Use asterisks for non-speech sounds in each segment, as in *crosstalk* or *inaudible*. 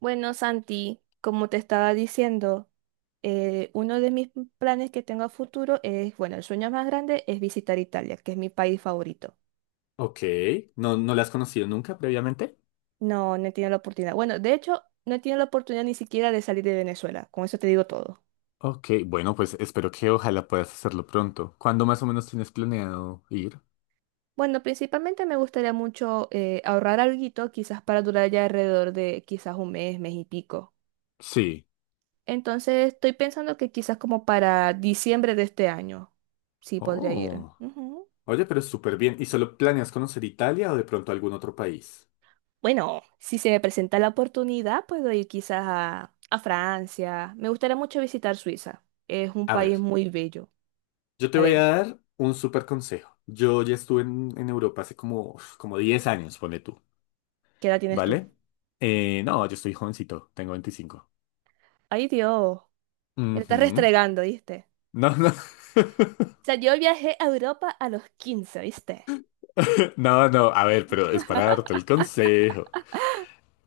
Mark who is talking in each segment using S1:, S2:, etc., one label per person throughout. S1: Bueno, Santi, como te estaba diciendo, uno de mis planes que tengo a futuro es, bueno, el sueño más grande es visitar Italia, que es mi país favorito.
S2: Ok, ¿no la has conocido nunca previamente?
S1: No, no he tenido la oportunidad. Bueno, de hecho, no he tenido la oportunidad ni siquiera de salir de Venezuela. Con eso te digo todo.
S2: Ok, bueno, pues espero que ojalá puedas hacerlo pronto. ¿Cuándo más o menos tienes planeado ir?
S1: Bueno, principalmente me gustaría mucho ahorrar alguito, quizás para durar ya alrededor de quizás un mes, mes y pico.
S2: Sí.
S1: Entonces, estoy pensando que quizás como para diciembre de este año, sí podría ir.
S2: Oh,
S1: Ujú.
S2: oye, pero súper bien. ¿Y solo planeas conocer Italia o de pronto algún otro país?
S1: Bueno, si se me presenta la oportunidad, puedo ir quizás a Francia. Me gustaría mucho visitar Suiza. Es un
S2: A ver,
S1: país muy bello.
S2: yo te
S1: A
S2: voy
S1: ver,
S2: a dar un súper consejo. Yo ya estuve en Europa hace como, uf, como 10 años, pone tú,
S1: ¿qué edad tienes tú?
S2: ¿vale? No, yo estoy jovencito, tengo 25.
S1: Ay, Dios, me la estás
S2: Ujú.
S1: restregando, ¿viste?
S2: No, no. *laughs*
S1: O sea, yo viajé a Europa a los 15, ¿viste?
S2: No, no, a ver, pero es para darte el consejo.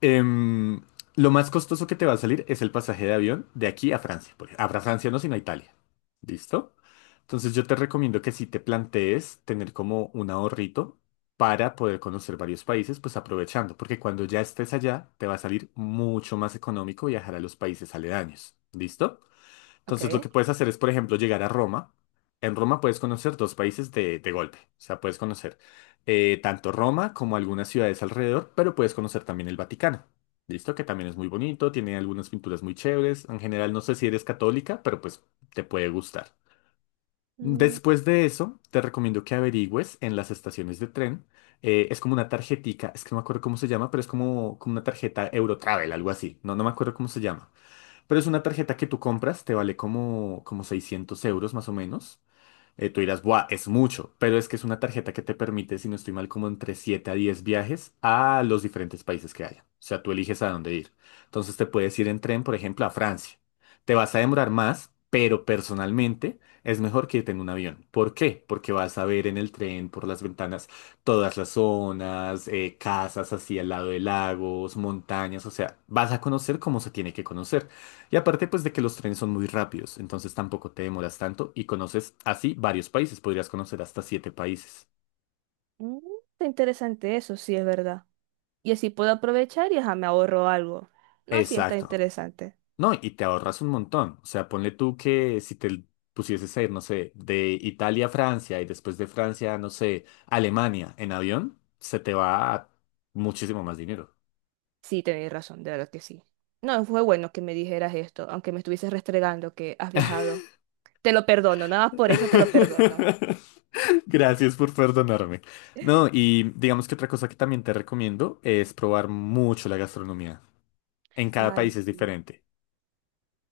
S2: Em, lo más costoso que te va a salir es el pasaje de avión de aquí a Francia. A Francia no, sino a Italia. ¿Listo? Entonces yo te recomiendo que si te plantees tener como un ahorrito para poder conocer varios países, pues aprovechando, porque cuando ya estés allá, te va a salir mucho más económico viajar a los países aledaños. ¿Listo?
S1: Ok.
S2: Entonces lo que puedes hacer es, por ejemplo, llegar a Roma. En Roma puedes conocer dos países de golpe. O sea, puedes conocer tanto Roma como algunas ciudades alrededor, pero puedes conocer también el Vaticano. ¿Listo? Que también es muy bonito, tiene algunas pinturas muy chéveres. En general, no sé si eres católica, pero pues te puede gustar.
S1: Mm,
S2: Después de eso, te recomiendo que averigües en las estaciones de tren. Es como una tarjetica, es que no me acuerdo cómo se llama, pero es como, como una tarjeta Eurotravel, algo así. No, no me acuerdo cómo se llama. Pero es una tarjeta que tú compras, te vale como, como 600 € más o menos. Tú dirás, ¡buah! Es mucho, pero es que es una tarjeta que te permite, si no estoy mal, como entre 7 a 10 viajes a los diferentes países que haya. O sea, tú eliges a dónde ir. Entonces te puedes ir en tren, por ejemplo, a Francia. Te vas a demorar más, pero personalmente es mejor que irte en un avión. ¿Por qué? Porque vas a ver en el tren, por las ventanas, todas las zonas, casas así al lado de lagos, montañas, o sea, vas a conocer cómo se tiene que conocer. Y aparte, pues de que los trenes son muy rápidos, entonces tampoco te demoras tanto y conoces así varios países, podrías conocer hasta 7 países.
S1: mm, está interesante eso, sí es verdad. Y así puedo aprovechar y ajá, me ahorro algo. No, sí está
S2: Exacto.
S1: interesante.
S2: No, y te ahorras un montón. O sea, ponle tú que si te pusieses a ir, no sé, de Italia a Francia y después de Francia, no sé, Alemania en avión, se te va a muchísimo más dinero.
S1: Sí, tenéis razón, de verdad que sí. No, fue bueno que me dijeras esto, aunque me estuvieses restregando que has viajado. Te lo perdono, nada más por eso te lo perdono.
S2: *laughs* Gracias por perdonarme. No, y digamos que otra cosa que también te recomiendo es probar mucho la gastronomía. En cada
S1: Ay,
S2: país es
S1: sí.
S2: diferente.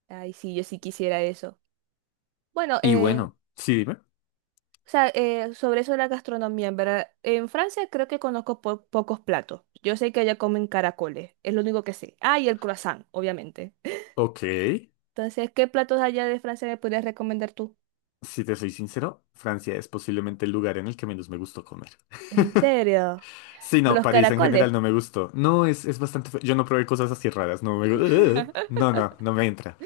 S1: Ay, sí, yo sí quisiera eso. Bueno,
S2: Y bueno, sí, dime.
S1: o sea, sobre eso de la gastronomía, en verdad, en Francia creo que conozco pocos platos. Yo sé que allá comen caracoles, es lo único que sé. Ah, y el croissant, obviamente. *laughs*
S2: Ok,
S1: Entonces, ¿qué platos allá de Francia me podrías recomendar tú?
S2: si te soy sincero, Francia es posiblemente el lugar en el que menos me gustó comer.
S1: ¿En serio?
S2: Sí,
S1: ¿Por
S2: no,
S1: los
S2: París en
S1: caracoles?
S2: general no me gustó. No, es bastante... fe- Yo no probé cosas así raras, no me... gu- *laughs*
S1: *laughs*
S2: no me entra.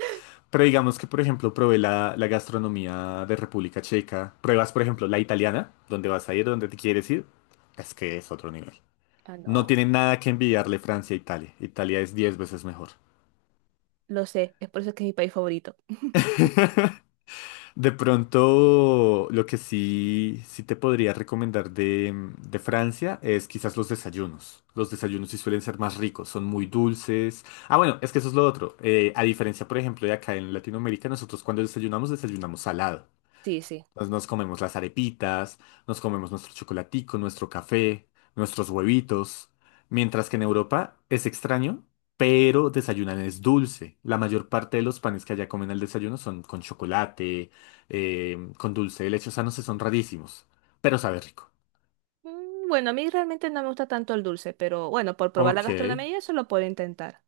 S2: Pero digamos que, por ejemplo, probé la gastronomía de República Checa. Pruebas, por ejemplo, la italiana, donde vas a ir, donde te quieres ir. Es que es otro nivel.
S1: Ah,
S2: No
S1: no,
S2: tiene nada que envidiarle Francia a Italia. Italia es 10 veces mejor.
S1: lo sé, es por eso que es mi país favorito.
S2: De pronto, lo que sí, sí te podría recomendar de Francia es quizás los desayunos. Los desayunos sí suelen ser más ricos, son muy dulces. Ah, bueno, es que eso es lo otro. A diferencia, por ejemplo, de acá en Latinoamérica, nosotros cuando desayunamos, desayunamos salado.
S1: Sí, sí.
S2: Nos comemos las arepitas, nos comemos nuestro chocolatico, nuestro café, nuestros huevitos. Mientras que en Europa es extraño, pero desayunan es dulce. La mayor parte de los panes que allá comen al desayuno son con chocolate, con dulce de leche. O sea, no sé, son rarísimos, pero sabe rico.
S1: Mm. Bueno, a mí realmente no me gusta tanto el dulce, pero bueno, por probar la
S2: Ok.
S1: gastronomía y eso lo puedo intentar.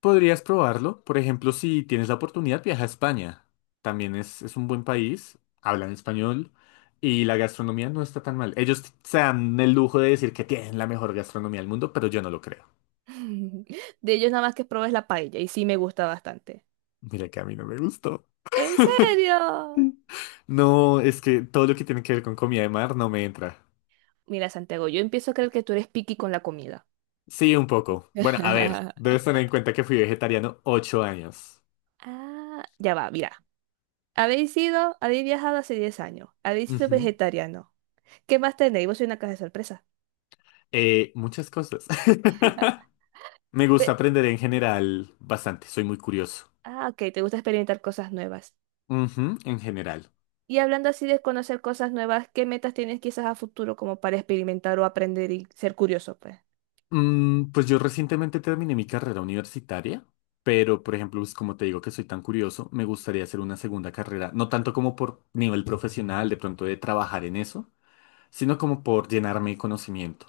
S2: Podrías probarlo. Por ejemplo, si tienes la oportunidad, viaja a España. También es un buen país, hablan español y la gastronomía no está tan mal. Ellos t- se dan el lujo de decir que tienen la mejor gastronomía del mundo, pero yo no lo creo.
S1: *laughs* De ellos nada más que probé es la paella y sí me gusta bastante.
S2: Mira que a mí no me gustó.
S1: ¿En
S2: *laughs*
S1: serio?
S2: No, es que todo lo que tiene que ver con comida de mar no me entra.
S1: Mira, Santiago, yo empiezo a creer que tú eres picky con la comida.
S2: Sí, un poco. Bueno, a ver,
S1: *laughs*
S2: debes tener en cuenta que fui vegetariano 8 años.
S1: Ah, ya va, mira. Habéis sido, habéis viajado hace 10 años, habéis sido
S2: Ujú.
S1: vegetariano. ¿Qué más tenéis? Vos sois una caja de sorpresa.
S2: Muchas cosas. *laughs* Me gusta
S1: Pe-
S2: aprender en general bastante, soy muy curioso.
S1: Ah, ok, te gusta experimentar cosas nuevas.
S2: Ujú, en general.
S1: Y hablando así de conocer cosas nuevas, ¿qué metas tienes quizás a futuro como para experimentar o aprender y ser curioso, pues?
S2: Pues yo recientemente terminé mi carrera universitaria, pero por ejemplo, pues, como te digo que soy tan curioso, me gustaría hacer una segunda carrera, no tanto como por nivel profesional, de pronto de trabajar en eso, sino como por llenarme de conocimiento,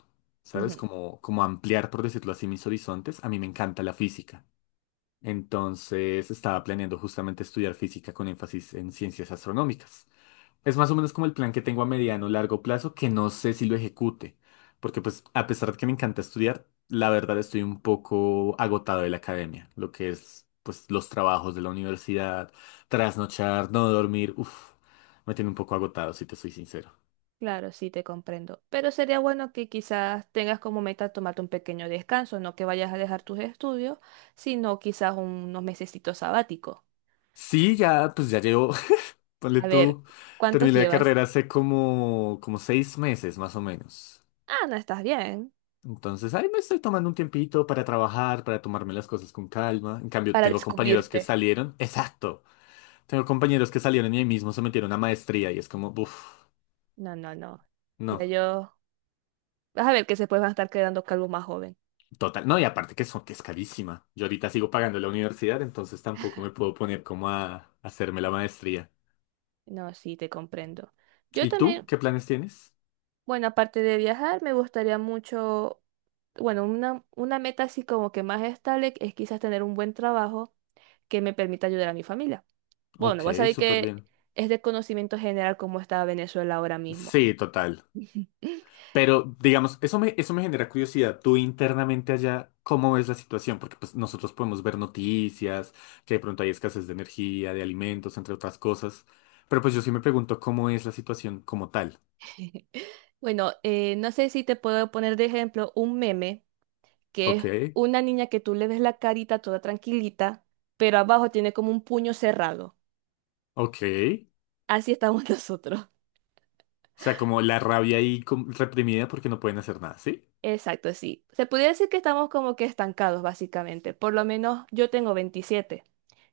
S1: Ujú.
S2: ¿sabes? Como ampliar, por decirlo así, mis horizontes. A mí me encanta la física. Entonces estaba planeando justamente estudiar física con énfasis en ciencias astronómicas. Es más o menos como el plan que tengo a mediano o largo plazo, que no sé si lo ejecute, porque pues a pesar de que me encanta estudiar, la verdad estoy un poco agotado de la academia, lo que es pues los trabajos de la universidad, trasnochar, no dormir, uff, me tiene un poco agotado, si te soy sincero.
S1: Claro, sí, te comprendo. Pero sería bueno que quizás tengas como meta tomarte un pequeño descanso, no que vayas a dejar tus estudios, sino quizás unos mesecitos sabáticos.
S2: Sí, ya pues ya llevo, *laughs* ponle
S1: A ver,
S2: tú,
S1: ¿cuántos
S2: terminé la
S1: llevas?
S2: carrera hace como, como 6 meses más o menos.
S1: Ah, no estás bien.
S2: Entonces, ahí me estoy tomando un tiempito para trabajar, para tomarme las cosas con calma. En cambio,
S1: Para
S2: tengo compañeros que
S1: descubrirte.
S2: salieron. Exacto. Tengo compañeros que salieron y ahí mismo se metieron a maestría y es como, uff,
S1: No, no, no. Ya
S2: no,
S1: yo. Vas a ver que se pueden estar quedando calvo más joven.
S2: total. No, y aparte que son, que es carísima. Yo ahorita sigo pagando la universidad, entonces tampoco me puedo poner como a hacerme la maestría.
S1: No, sí, te comprendo. Yo
S2: ¿Y tú?
S1: también.
S2: ¿Qué planes tienes?
S1: Bueno, aparte de viajar, me gustaría mucho, bueno, una meta así como que más estable es quizás tener un buen trabajo que me permita ayudar a mi familia. Bueno,
S2: Ok,
S1: vos sabés
S2: súper
S1: que
S2: bien.
S1: es de conocimiento general cómo está Venezuela ahora mismo.
S2: Sí, total.
S1: *laughs*
S2: Pero digamos, eso me genera curiosidad. Tú internamente allá, ¿cómo ves la situación? Porque pues nosotros podemos ver noticias, que de pronto hay escasez de energía, de alimentos, entre otras cosas. Pero pues yo sí me pregunto cómo es la situación como tal.
S1: Bueno, no sé si te puedo poner de ejemplo un meme que
S2: Ok.
S1: es una niña que tú le ves la carita toda tranquilita, pero abajo tiene como un puño cerrado.
S2: Ok. O
S1: Así estamos *laughs* nosotros.
S2: sea, como la rabia ahí com- reprimida porque no pueden hacer nada, ¿sí?
S1: Exacto, sí. Se podría decir que estamos como que estancados, básicamente. Por lo menos yo tengo 27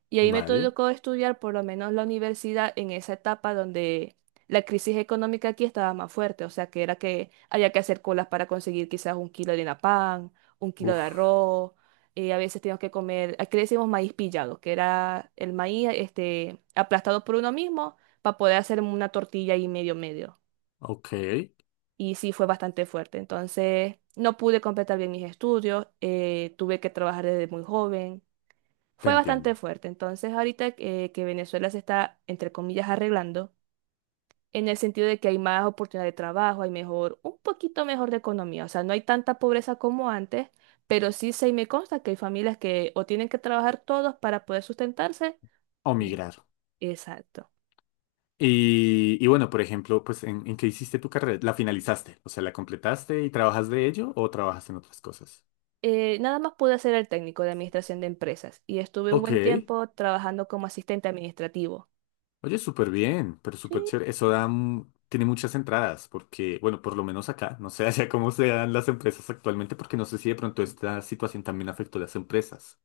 S1: y ahí me
S2: Vale.
S1: tocó estudiar por lo menos la universidad en esa etapa donde la crisis económica aquí estaba más fuerte, o sea que era que había que hacer colas para conseguir quizás un kilo de harina pan, un kilo de
S2: Uf.
S1: arroz, a veces teníamos que comer, aquí le decimos maíz pillado, que era el maíz este, aplastado por uno mismo para poder hacer una tortilla y medio medio
S2: Ok.
S1: y sí fue bastante fuerte. Entonces, no pude completar bien mis estudios, tuve que trabajar desde muy joven.
S2: Te
S1: Fue bastante
S2: entiendo.
S1: fuerte. Entonces, ahorita que Venezuela se está, entre comillas, arreglando, en el sentido de que hay más oportunidad de trabajo, hay mejor, un poquito mejor de economía. O sea, no hay tanta pobreza como antes, pero sí se me consta que hay familias que o tienen que trabajar todos para poder sustentarse.
S2: O migrar.
S1: Exacto.
S2: Y bueno, por ejemplo, pues, en qué hiciste tu carrera? ¿La finalizaste? O sea, ¿la completaste y trabajas de ello o trabajas en otras cosas?
S1: Nada más pude ser el técnico de administración de empresas y estuve un
S2: Ok.
S1: buen tiempo trabajando como asistente administrativo.
S2: Oye, súper bien, pero súper
S1: Sí,
S2: chévere. Eso da, mm, tiene muchas entradas porque, bueno, por lo menos acá, no sé *laughs* allá cómo se dan las empresas actualmente porque no sé si de pronto esta situación también afectó a las empresas.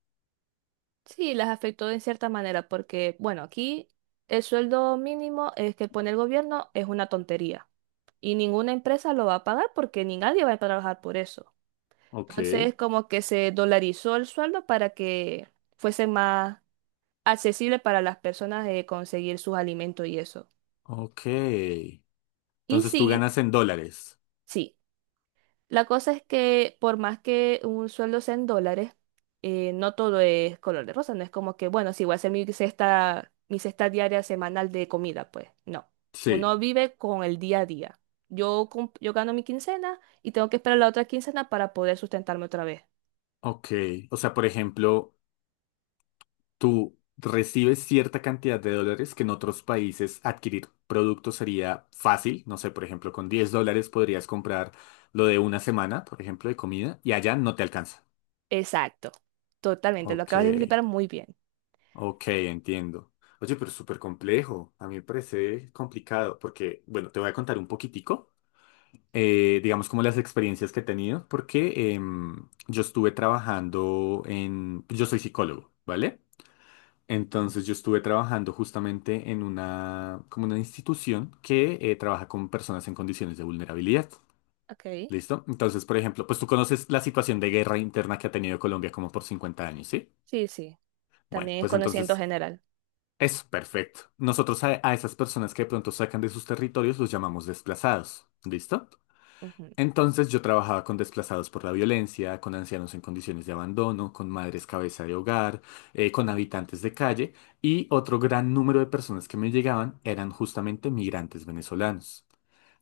S1: sí, las afectó en cierta manera porque, bueno, aquí el sueldo mínimo es que pone el gobierno es una tontería y ninguna empresa lo va a pagar porque ni nadie va a trabajar por eso.
S2: Ok.
S1: Entonces, como que se dolarizó el sueldo para que fuese más accesible para las personas de conseguir sus alimentos y eso.
S2: Ok.
S1: Y
S2: Entonces tú
S1: sí,
S2: ganas en dólares.
S1: sí. La cosa es que por más que un sueldo sea en dólares, no todo es color de rosa, no es como que, bueno, sí, voy a hacer mi cesta diaria semanal de comida, pues no.
S2: Sí,
S1: Uno vive con el día a día. Yo, yo gano mi quincena y tengo que esperar la otra quincena para poder sustentarme otra vez.
S2: ok. O sea, por ejemplo, tú recibes cierta cantidad de dólares que en otros países adquirir productos sería fácil. No sé, por ejemplo, con 10 dólares podrías comprar lo de una semana, por ejemplo, de comida, y allá no te alcanza.
S1: Exacto, totalmente, lo
S2: Ok,
S1: acabas de explicar muy bien.
S2: ok, entiendo. Oye, pero es súper complejo. A mí me parece complicado porque, bueno, te voy a contar un poquitico. Digamos, como las experiencias que he tenido, porque yo estuve trabajando en, yo soy psicólogo, ¿vale? Entonces yo estuve trabajando justamente en una, como una institución que trabaja con personas en condiciones de vulnerabilidad.
S1: Ok,
S2: ¿Listo? Entonces, por ejemplo, pues tú conoces la situación de guerra interna que ha tenido Colombia como por 50 años, ¿sí?
S1: sí, sí,
S2: Bueno,
S1: también es
S2: pues
S1: conocimiento
S2: entonces
S1: general.
S2: es perfecto. Nosotros a esas personas que de pronto sacan de sus territorios los llamamos desplazados. ¿Listo?
S1: Ujú.
S2: Entonces yo trabajaba con desplazados por la violencia, con ancianos en condiciones de abandono, con madres cabeza de hogar, con habitantes de calle y otro gran número de personas que me llegaban eran justamente migrantes venezolanos.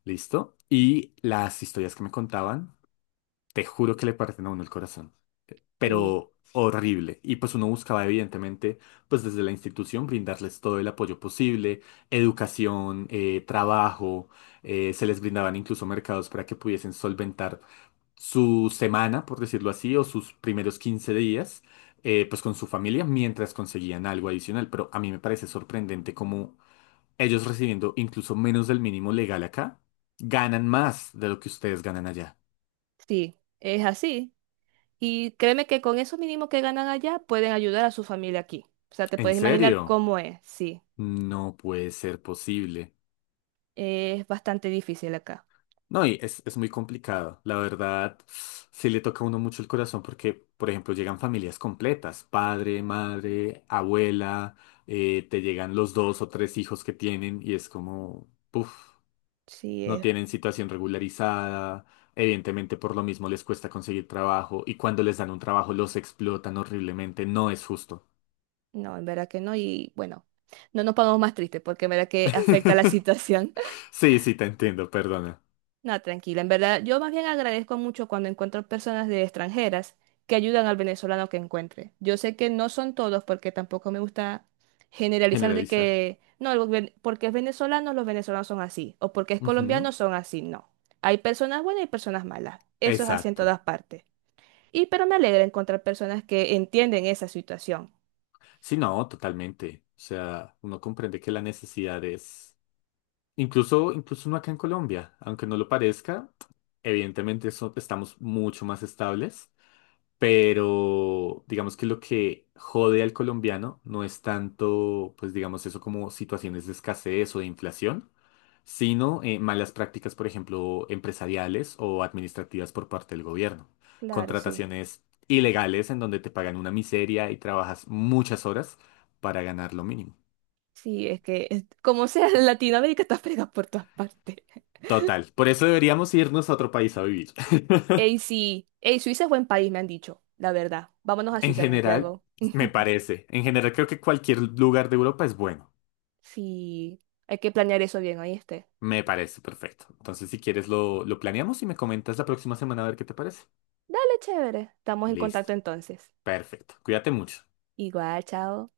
S2: ¿Listo? Y las historias que me contaban, te juro que le parten a uno el corazón,
S1: Y
S2: pero horrible. Y pues uno buscaba evidentemente, pues desde la institución, brindarles todo el apoyo posible, educación, trabajo, se les brindaban incluso mercados para que pudiesen solventar su semana, por decirlo así, o sus primeros 15 días, pues con su familia mientras conseguían algo adicional. Pero a mí me parece sorprendente cómo ellos recibiendo incluso menos del mínimo legal acá, ganan más de lo que ustedes ganan allá.
S1: sí, es así. Y créeme que con eso mínimo que ganan allá pueden ayudar a su familia aquí. O sea, te
S2: ¿En
S1: puedes imaginar
S2: serio?
S1: cómo es, sí.
S2: No puede ser posible.
S1: Es bastante difícil acá.
S2: No, y es muy complicado. La verdad, sí le toca a uno mucho el corazón porque, por ejemplo, llegan familias completas, padre, madre, abuela, te llegan los dos o tres hijos que tienen y es como, puff,
S1: Sí,
S2: no
S1: es.
S2: tienen situación regularizada, evidentemente por lo mismo les cuesta conseguir trabajo y cuando les dan un trabajo los explotan horriblemente, no es justo.
S1: No, en verdad que no. Y bueno, no nos pongamos más tristes porque en verdad que afecta la *laughs*
S2: *laughs*
S1: situación.
S2: Sí, sí, te entiendo, perdona.
S1: No, tranquila, en verdad, yo más bien agradezco mucho cuando encuentro personas de extranjeras que ayudan al venezolano que encuentre. Yo sé que no son todos porque tampoco me gusta generalizar de
S2: Generalizar.
S1: que, no, el porque es venezolano, los venezolanos son así, o porque es
S2: Ujú,
S1: colombiano, son así, no. Hay personas buenas y personas malas, eso es así en
S2: Exacto.
S1: todas partes. Y pero me alegra encontrar personas que entienden esa situación.
S2: Sí, no, totalmente. O sea, uno comprende que la necesidad es, incluso, incluso uno acá en Colombia, aunque no lo parezca, evidentemente eso- estamos mucho más estables, pero digamos que lo que jode al colombiano no es tanto, pues digamos eso como situaciones de escasez o de inflación, sino malas prácticas, por ejemplo, empresariales o administrativas por parte del gobierno.
S1: Claro, sí,
S2: Contrataciones ilegales en donde te pagan una miseria y trabajas muchas horas para ganar lo mínimo.
S1: sí, es que como sea, *laughs* Latinoamérica está fregada por todas partes.
S2: Total, por eso deberíamos irnos a otro país a vivir. *laughs*
S1: Ey, sí. Ey, Suiza es buen país, me han dicho, la verdad. Vámonos a
S2: En
S1: Suiza,
S2: general,
S1: Santiago. *laughs*
S2: me parece. En general, creo que cualquier lugar de Europa es bueno.
S1: Sí, hay que planear eso bien, ¿oíste?
S2: Me parece perfecto. Entonces, si quieres, lo planeamos y me comentas la próxima semana a ver qué te parece.
S1: Dale, chévere. Estamos en
S2: Listo.
S1: contacto entonces.
S2: Perfecto. Cuídate mucho.
S1: Igual, chao.